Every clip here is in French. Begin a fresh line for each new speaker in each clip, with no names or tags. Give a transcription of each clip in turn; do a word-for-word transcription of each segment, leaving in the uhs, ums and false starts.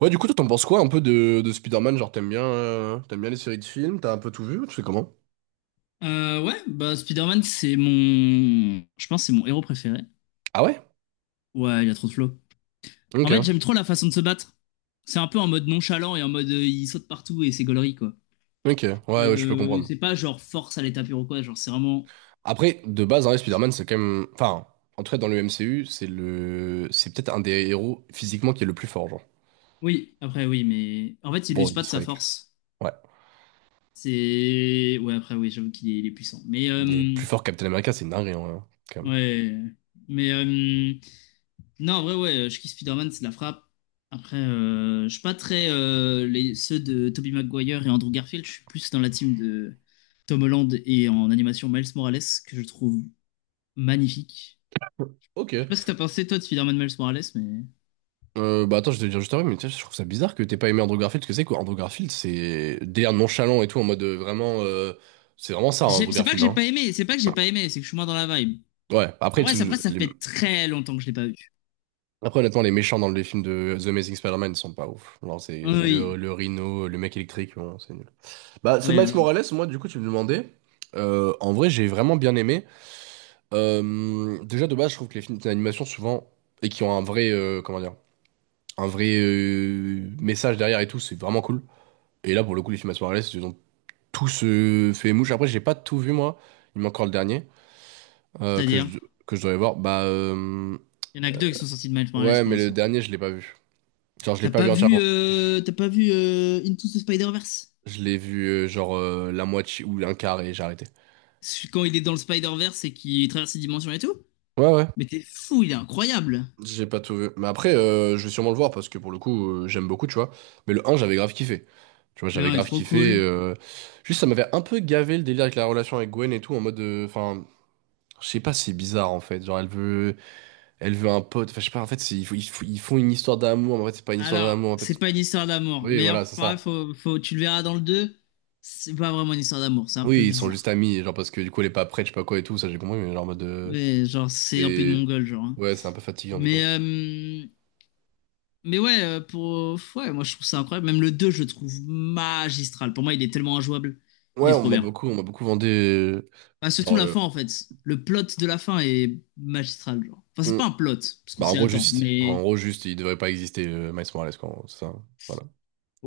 Ouais, du coup, toi, t'en penses quoi un peu de, de Spider-Man? Genre, t'aimes bien, euh, t'aimes bien les séries de films? T'as un peu tout vu? Tu sais comment?
Euh, ouais, bah Spider-Man, c'est mon. Je pense que c'est mon héros préféré.
Ah ouais?
Ouais, il a trop de flow. En
Ok,
fait, j'aime trop la façon de se battre. C'est un peu en mode nonchalant et en mode euh, il saute partout et c'est gaulerie, quoi.
ok, ouais, ouais, je peux
Euh,
comprendre.
c'est pas genre force à l'état pur ou quoi, genre c'est vraiment.
Après, de base, hein, Spider-Man, c'est quand même. Enfin, en tout cas, dans le M C U, c'est le. C'est peut-être un des héros physiquement qui est le plus fort, genre.
Oui, après oui, mais. En fait, il
Bon,
use pas
il
de sa
serait.
force.
Ouais.
C'est. Ouais, après oui, j'avoue qu'il est, il est puissant. Mais.
Il est
euh,
plus fort que Captain America, c'est une dinguerie, en vrai, hein, quand même.
Ouais. Mais. euh, Non, en vrai, ouais, je kiffe Spider-Man, c'est de la frappe. Après, euh, je suis pas très. euh, les, ceux de Tobey Maguire et Andrew Garfield, je suis plus dans la team de Tom Holland et en animation Miles Morales, que je trouve magnifique.
Ok.
Je sais pas ce que t'as pensé, toi, de Spider-Man Miles Morales, mais.
Euh, bah attends, je vais te dire juste après, mais tiens, je trouve ça bizarre que t'aies pas aimé Andrew Garfield, parce que c'est quoi? Andrew Garfield, c'est délire nonchalant et tout, en mode euh, vraiment. euh, C'est vraiment ça, hein,
J'ai-
Andrew
C'est pas que
Garfield,
j'ai
hein.
pas aimé, c'est pas que j'ai pas aimé, c'est que je suis moins dans la vibe.
Ouais,
En
après,
vrai, c'est- après, ça
les-
fait très longtemps que je l'ai pas vu.
après, honnêtement, les méchants dans les films de The Amazing Spider-Man sont pas ouf. Genre,
Ah
c'est bah,
Oui,
le, le Rhino, le mec électrique, bon, c'est nul. Bah, ce
ouais,
Miles
voilà.
Morales, moi, du coup, tu me demandais. Euh, en vrai, j'ai vraiment bien aimé. Euh, déjà, de base, je trouve que les films d'animation, souvent, et qui ont un vrai, euh, comment dire, un vrai euh, message derrière et tout, c'est vraiment cool. Et là, pour le coup, les films Miles Morales, ils ont tous euh, fait mouche. Après, j'ai pas tout vu, moi. Il manque encore le dernier euh, que
C'est-à-dire,
je, que je devrais voir. Bah, euh,
il y en a que deux qui sont sortis de Miles Morales
ouais,
pour
mais le
l'instant.
dernier, je l'ai pas vu. Genre, je l'ai
T'as
pas
pas
vu
vu,
entièrement.
euh, t'as pas vu euh, Into the Spider-Verse?
Je l'ai vu euh, genre euh, la moitié ou un quart et j'ai arrêté.
quand il est dans le Spider-Verse et qu'il traverse les dimensions et tout.
Ouais, ouais.
Mais t'es fou, il est incroyable.
J'ai pas tout vu. Mais après, euh, je vais sûrement le voir parce que pour le coup, euh, j'aime beaucoup, tu vois. Mais le un, j'avais grave kiffé. Tu vois,
Le
j'avais
un est
grave
trop
kiffé.
cool.
euh, Juste, ça m'avait un peu gavé le délire avec la relation avec Gwen et tout, en mode. euh, Enfin, je sais pas, c'est bizarre en fait. Genre, elle veut, elle veut un pote. Enfin, je sais pas, en fait, c'est- ils, font- ils font ils font une histoire d'amour, mais en fait, c'est pas une histoire
Alors,
d'amour, en fait.
c'est pas une histoire d'amour,
Oui,
mais
voilà, c'est
enfin,
ça.
faut, faut, tu le verras dans le deux. C'est pas vraiment une histoire d'amour, c'est un peu
Oui, ils sont
bizarre.
juste amis, genre parce que du coup, elle est pas prête, je sais pas quoi et tout, ça j'ai compris, mais genre en mode. euh,
Mais genre, c'est un peu de
C'est.
mongol, genre. Hein.
Ouais, c'est un peu fatigant du coup.
Mais, euh, mais ouais, euh, pour, ouais, moi je trouve ça incroyable. Même le deux, je le trouve magistral. Pour moi, il est tellement injouable. Il
Ouais,
est
on
trop
m'a
bien.
beaucoup, on m'a beaucoup vendu. euh,
Bah, surtout
Genre,
la
euh,
fin, en fait. Le plot de la fin est magistral, genre. Enfin, c'est
on-
pas un plot, parce qu'on
bah, en
s'y
gros,
attend,
juste, en
mais
gros, juste, il devrait pas exister, euh, Miles Morales, quoi. En gros, c'est ça. Voilà.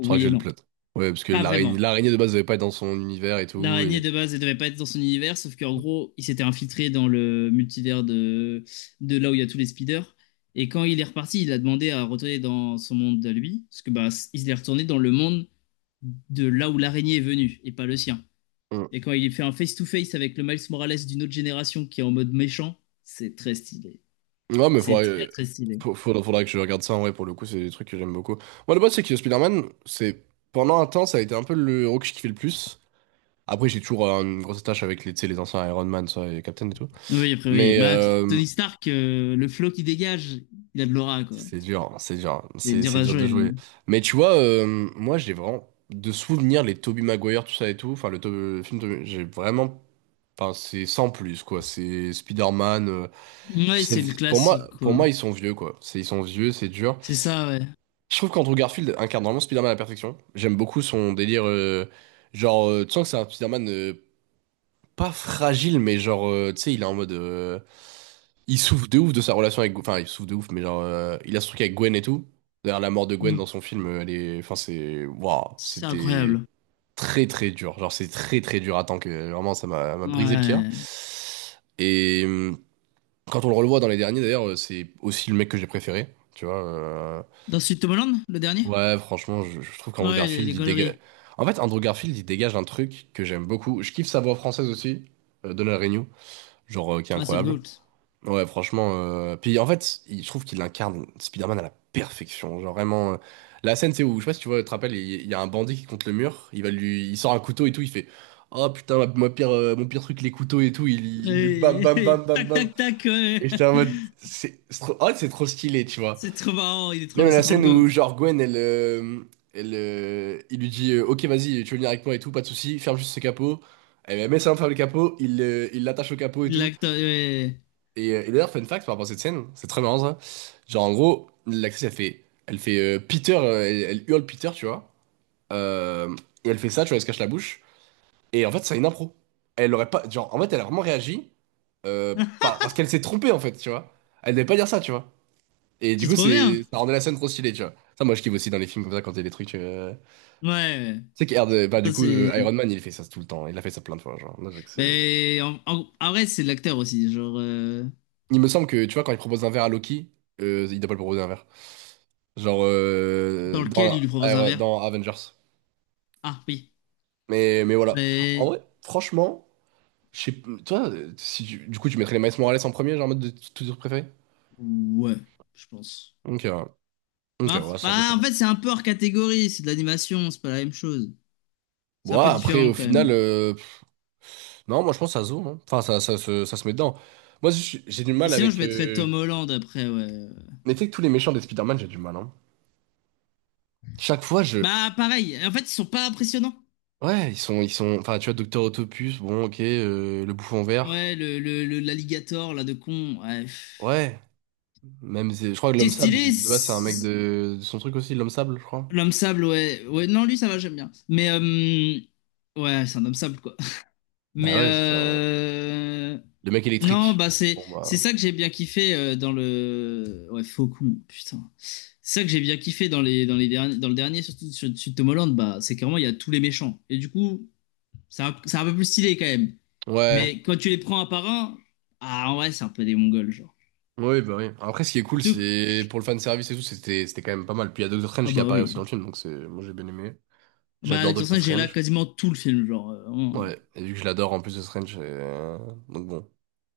Je crois que j'ai
et
le
non.
plot. Ouais, parce que
Pas
l'araignée,
vraiment.
l'araignée de base devait pas être dans son univers et tout.
L'araignée
Et...
de base, elle devait pas être dans son univers, sauf qu'en gros, il s'était infiltré dans le multivers de, de là où il y a tous les speeders. Et quand il est reparti, il a demandé à retourner dans son monde à lui, parce que bah, il est retourné dans le monde de là où l'araignée est venue, et pas le sien.
Mm.
Et quand il fait un face-to-face avec le Miles Morales d'une autre génération qui est en mode méchant, c'est très stylé.
Ouais, mais
C'est
faudrait,
très
euh,
très stylé.
faut- faudra- faudra que je regarde ça. En vrai, pour le coup, c'est des trucs que j'aime beaucoup. Moi, le base, c'est que Spider-Man, c'est pendant un temps, ça a été un peu le héros que je kiffais le plus. Après, j'ai toujours euh, une grosse attache avec les, tu sais, les anciens Iron Man, ça, et Captain et tout.
Oui, après oui.
Mais
Bah,
euh,
Tony Stark, euh, le flow qu'il dégage, il a de l'aura, quoi.
c'est dur, c'est dur,
C'est
c'est
dur
c'est
à
dur de
jouer.
jouer. Mais tu vois, euh, moi j'ai vraiment de souvenirs les Tobey Maguire, tout ça et tout. Enfin, le, To- le film, Tobey- j'ai vraiment, enfin c'est sans plus quoi. C'est Spider-Man. Euh, puis
Ouais,
c'est
c'est le
pour moi,
classique,
pour
quoi.
moi ils sont vieux quoi. C'est ils sont vieux, c'est dur.
C'est ça, ouais.
Je trouve qu'Andrew Garfield incarne vraiment Spider-Man à la perfection. J'aime beaucoup son délire, euh, genre euh, tu sens que c'est un Spider-Man. Euh, pas fragile, mais genre, euh, tu sais, il est en mode. Euh, il souffre de ouf de sa relation avec. Enfin, il souffre de ouf, mais genre, euh, il a ce truc avec Gwen et tout. D'ailleurs, la mort de Gwen
Mm.
dans son film, euh, elle est. Enfin, c'est. Waouh,
C'est
c'était
incroyable.
très très dur. Genre, c'est très très dur à que vraiment, ça m'a m'a brisé le cœur.
Ouais.
Et euh, quand on le revoit dans les derniers, d'ailleurs, euh, c'est aussi le mec que j'ai préféré. Tu vois. euh,
Dans Sud Tomorrowland, le dernier?
Ouais, franchement, je, je trouve qu'Andrew
Ouais, les,
Garfield,
les
il dégage.
galeries.
En fait, Andrew Garfield, il dégage un truc que j'aime beaucoup. Je kiffe sa voix française aussi, euh, Donald Renew genre euh, qui est
Ouais, c'est le
incroyable.
GOAT.
Ouais, franchement. euh, Puis en fait, il- je trouve qu'il incarne Spider-Man à la perfection. Genre vraiment. euh, La scène, c'est où, je sais pas si tu vois, tu te rappelles, il il y a un bandit qui est contre le mur, il va lui, il sort un couteau et tout, il fait oh putain, ma, ma pire, euh, mon pire truc, les couteaux et tout, il, il lui bam
Et-
bam bam
et-
bam
tac,
bam.
tac, tac, ouais.
Et j'étais en mode, c'est c'est trop... oh, c'est trop stylé, tu vois.
C'est trop marrant, il est trop,
Même
le-
la
c'est trop le
scène
GOAT.
où, genre, Gwen, elle, euh, elle, euh, il lui dit euh, ok, vas-y, tu veux venir avec moi et tout, pas de souci, ferme juste ce capot. Elle met ça ferme le capot, il euh, il l'attache au capot et
Il
tout.
l'acte, ouais.
Et, euh, et d'ailleurs, fun fact par rapport à cette scène, c'est très marrant ça. Genre en gros, l'actrice elle fait, elle fait euh, Peter, euh, elle, elle hurle Peter, tu vois. Euh, et elle fait ça, tu vois, elle se cache la bouche. Et en fait, c'est une impro. Elle aurait pas, genre en fait, elle a vraiment réagi euh, par- parce qu'elle s'est trompée en fait, tu vois. Elle devait pas dire ça, tu vois. Et du
C'est
coup,
trop bien.
c'est ça rendait la scène trop stylée, tu vois. Ça, moi, je kiffe aussi dans les films comme ça quand il y a des trucs. euh,
Ouais, ouais.
Tu sais que bah du
Ça,
coup, euh, Iron
c'est.
Man, il fait ça tout le temps. Il a fait ça plein de fois, genre. Moi, je sais que c'est-
Mais en, en- en vrai, c'est l'acteur aussi, genre, euh,
il me semble que tu vois quand il propose un verre à Loki, euh, il doit pas le proposer un verre. Genre
dans
euh, dans,
lequel il
la-
lui propose un
Air-
verre.
dans Avengers.
Ah, oui.
Mais, mais voilà. En
Mais...
vrai, franchement, je sais p- toi, euh, si tu- du coup, tu mettrais les Miles Morales en premier, genre en mode de tous tes préférés?
Ouais, je pense.
Ok, ouais. Ok,
Bah,
ouais, ça peut se
bah, en
comprendre.
fait, c'est un peu hors catégorie, c'est de l'animation, c'est pas la même chose. C'est
Bon,
un
ouais,
peu
après,
différent
au
quand
final,
même.
euh, pff, non, moi je pense que ça se vaut, hein. Enfin, ça, ça, se ça se met dedans. Moi, je j'ai du
Et
mal
sinon, je
avec.
mettrais
euh,
Tom Holland après, ouais.
Mais tu sais que tous les méchants des Spider-Man, j'ai du mal, hein. Chaque fois, je.
Bah, pareil. En fait, ils sont pas impressionnants.
Ouais, ils sont, ils sont. Enfin, tu vois, Docteur Autopus, bon, ok, euh, le bouffon
Ouais,
vert.
le, le, le- l'alligator, là, de con. Ouais.
Ouais. Même, c'est- je crois que
Qui est
l'homme sable,
stylé,
de base, c'est un mec
c'est-
de, de son truc aussi, l'homme sable, je crois.
l'homme sable, ouais. Ouais, non, lui, ça va, j'aime bien. Mais, euh, ouais, c'est un homme sable, quoi.
Bah
Mais,
ouais, enfin,
euh...
le mec
Non,
électrique.
bah, c'est,
Bon
c'est
bah.
ça que j'ai bien kiffé euh, dans le. Ouais, Faucon, putain. C'est ça que j'ai bien kiffé dans les, dans les derniers, dans le dernier, surtout sur, sur Tom Holland, bah, c'est carrément, il y a tous les méchants. Et du coup. C'est un, c'est un peu plus stylé quand même.
Ouais.
Mais quand tu les prends un par un, ah, en vrai, c'est un peu des Mongols, genre.
Oui, bah oui. Après, ce qui est
Et
cool,
tout.
c'est pour le fan service et tout, c'était c'était quand même pas mal. Puis il y a Doctor
Ah,
Strange qui
bah
apparaît aussi dans
oui.
le film, donc c'est moi j'ai bien aimé.
Ah, Bah,
J'adore
avec
Doctor
ça, j'ai là
Strange.
quasiment tout le film, genre. euh, vraiment.
Ouais, et vu que je l'adore en plus de Strange, euh, donc bon.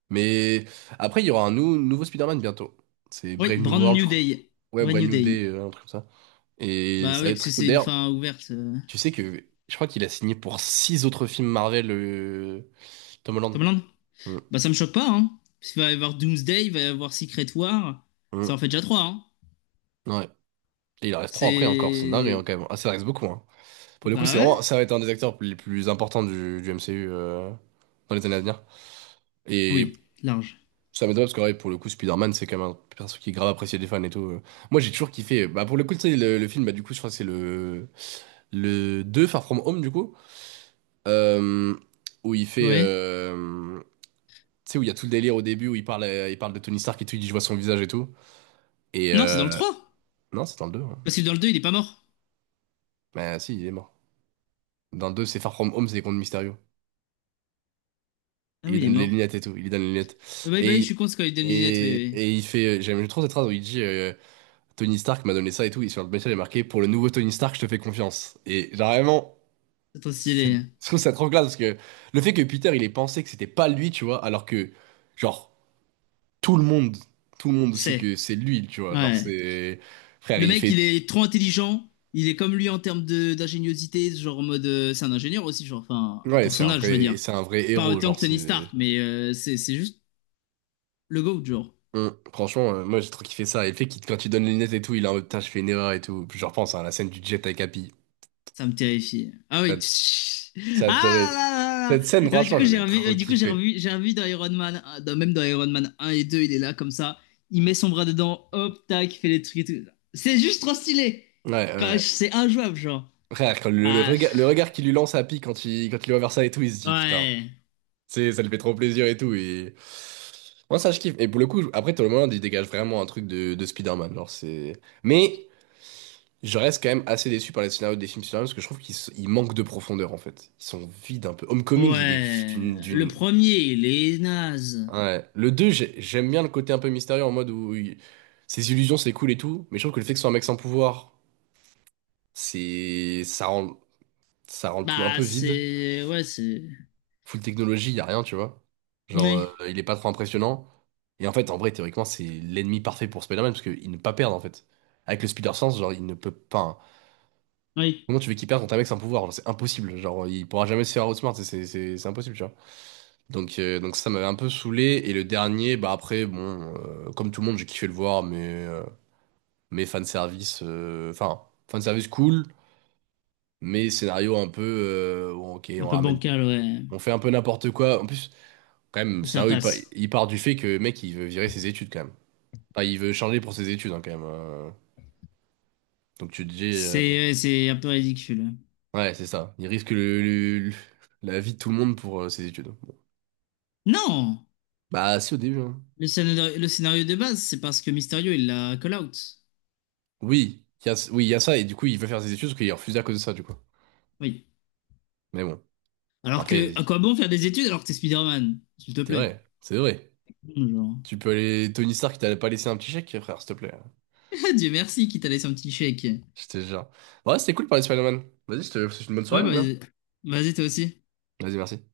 Mais après, il y aura un nou- nouveau Spider-Man bientôt. C'est
Oui,
Brave New
Brand
World, je
New
crois.
Day.
Ouais,
Brand
Brave
New
New
Day.
Day, euh, un truc comme ça. Et
Bah
ça va
oui,
être
parce que
très cool.
c'est une
D'ailleurs,
fin ouverte. euh.
tu sais que je crois qu'il a signé pour six autres films Marvel, euh, Tom Holland.
Tomland.
Mm,
Bah, ça me choque pas, hein. Parce qu'il va y avoir Doomsday, il va y avoir Secret War. Ça en
mm,
fait déjà trois, hein.
ouais. Et il en reste trois après encore, c'est dingue
C'est.
hein, quand même. Ah, ça reste beaucoup, hein. Pour le coup,
Bah
c'est
ouais.
vraiment, ça va être un des acteurs les plus importants du, du M C U euh, dans les années à venir. Et
Oui, large.
ça m'étonne pas parce que ouais, pour le coup, Spider-Man, c'est quand même un perso qui est grave apprécié des fans et tout. euh. Moi, j'ai toujours kiffé. Bah, pour le coup, tu sais, le, le film, bah, du coup, je crois que c'est le, le deux Far From Home, du coup, euh, où il fait.
Ouais.
euh, Tu sais, où il y a tout le délire au début où il parle, euh, il parle de Tony Stark et tout, il dit je vois son visage et tout. Et
Non, c'est dans le
euh...
trois.
Non, c'est dans le deux hein.
Parce que dans le deux il est pas mort.
Bah si, il est mort. Dans le deux, c'est Far From Home, c'est contre Mysterio.
Ah
Il lui
oui, il est
donne les
mort.
lunettes et tout, il lui donne les lunettes.
Ah, bah, oui, bah
Et,
oui, je
il-
suis con, c'est quand il donne une lunette, oui,
et,
oui.
et il fait... euh, j'aime trop cette phrase où il dit euh, Tony Stark m'a donné ça et tout, et sur le message il est marqué «Pour le nouveau Tony Stark, je te fais confiance». Et genre vraiment,
C'est trop
c'est-
stylé.
je trouve ça trop classe parce que le fait que Peter, il ait pensé que c'était pas lui, tu vois, alors que, genre, tout le monde, tout le monde sait que
C'est.
c'est lui, tu vois, genre
Ouais.
c'est... Frère,
Le
il
mec,
fait
il est trop intelligent. Il est comme lui en termes de d'ingéniosité, genre en mode. euh, c'est un ingénieur aussi, genre. Enfin,
ouais,
pour
c'est
son
un
âge, je
vrai,
veux
et
dire.
c'est un vrai
Pas
héros,
autant
genre
que Tony Stark,
c'est.
mais euh, c'est c'est juste le GOAT, genre.
Hum, Franchement, euh, moi j'ai trop kiffé ça. Et le fait qu'il, quand tu donnes les lunettes et tout, il est en mode putain, je fais une erreur et tout. Puis je repense à la scène du jet avec Happy.
Ça me terrifie. Ah oui.
T'as
tch-
t'as
Ah
adoré.
là là là
Cette scène,
là. Euh, du
franchement,
coup,
je
j'ai
l'ai
revu, euh,
trop
du coup, j'ai
kiffé.
revu, j'ai revu dans Iron Man, euh, dans- même dans Iron Man un et deux, il est là comme ça. Il met son bras dedans, hop, tac, il fait les trucs et tout. C'est juste trop stylé.
Ouais,
Quand-
ouais.
C'est injouable, genre.
Frère, quand le, le
Ah,
regard, le regard qu'il lui lance à Happy quand il, quand il voit vers ça et tout, il se dit putain,
ouais.
c'est, ça lui fait trop plaisir et tout. Et moi ça, je kiffe. Et pour le coup, après, tout le monde, il dégage vraiment un truc de, de Spider-Man. Genre c'est. Mais. Je reste quand même assez déçu par les scénarios des films Superman parce que je trouve qu'ils s- ils manquent de profondeur en fait. Ils sont vides un peu. Homecoming, il est
Ouais,
d'une...
le
d'une-
premier, il est naze.
ouais. Le deux, j'ai- j'aime bien le côté un peu mystérieux en mode où il- ses illusions c'est cool et tout, mais je trouve que le fait que ce soit un mec sans pouvoir, c'est... ça rend... ça rend le tout un
Bah,
peu vide.
c'est... Ouais, c'est...
Full technologie, il a rien, tu vois. Genre, euh,
Oui,
il est pas trop impressionnant. Et en fait, en vrai, théoriquement, c'est l'ennemi parfait pour Spider-Man parce qu'il ne peut pas perdre en fait. Avec le Spider-Sense, genre, il ne peut pas, hein.
oui,
Comment tu veux qu'il perde quand un mec c'est un pouvoir? Genre, c'est impossible. Genre, il pourra jamais se faire outsmart. C'est c'est- c'est- c'est impossible, tu vois. Donc, euh, donc ça m'avait un peu saoulé. Et le dernier, bah après, bon, euh, comme tout le monde, j'ai kiffé le voir, mais, euh, mais fanservice, euh, enfin, fanservice cool, mais scénario un peu, euh, bon, ok,
un
on
peu
ramène,
bancal, ouais.
on fait un peu n'importe quoi. En plus, quand même, le
Et ça
scénario, il, pa-
passe.
il part du fait que le mec, il veut virer ses études quand même. Enfin, il veut changer pour ses études, hein, quand même. euh. Donc tu te dis, euh,
C'est ouais, c'est un peu ridicule.
ouais, c'est ça. Il risque le, le- le- la vie de tout le monde pour euh, ses études.
Non!
Bah, si, au début, hein.
Le scénario, le scénario de base, c'est parce que Mysterio, il l'a call out.
Oui, il y a, oui, il y a ça, et du coup, il veut faire ses études parce qu'il est refusé à cause de ça, du coup.
Oui.
Mais bon,
Alors
après,
que, à quoi bon faire des études alors que t'es Spider-Man? S'il te
c'est
plaît.
vrai, c'est vrai.
Genre.
Tu peux aller. Tony Stark, t'allais pas laisser un petit chèque, frère, s'il te plaît.
Dieu merci qu'il t'a laissé un petit chèque. Ouais,
J'étais genre. Ouais, c'était cool de parler de Spider-Man. Vas-y, je te je te souhaite une bonne
bah,
soirée, mon gars.
vas-y, Vas-y, toi aussi.
Vas-y, merci.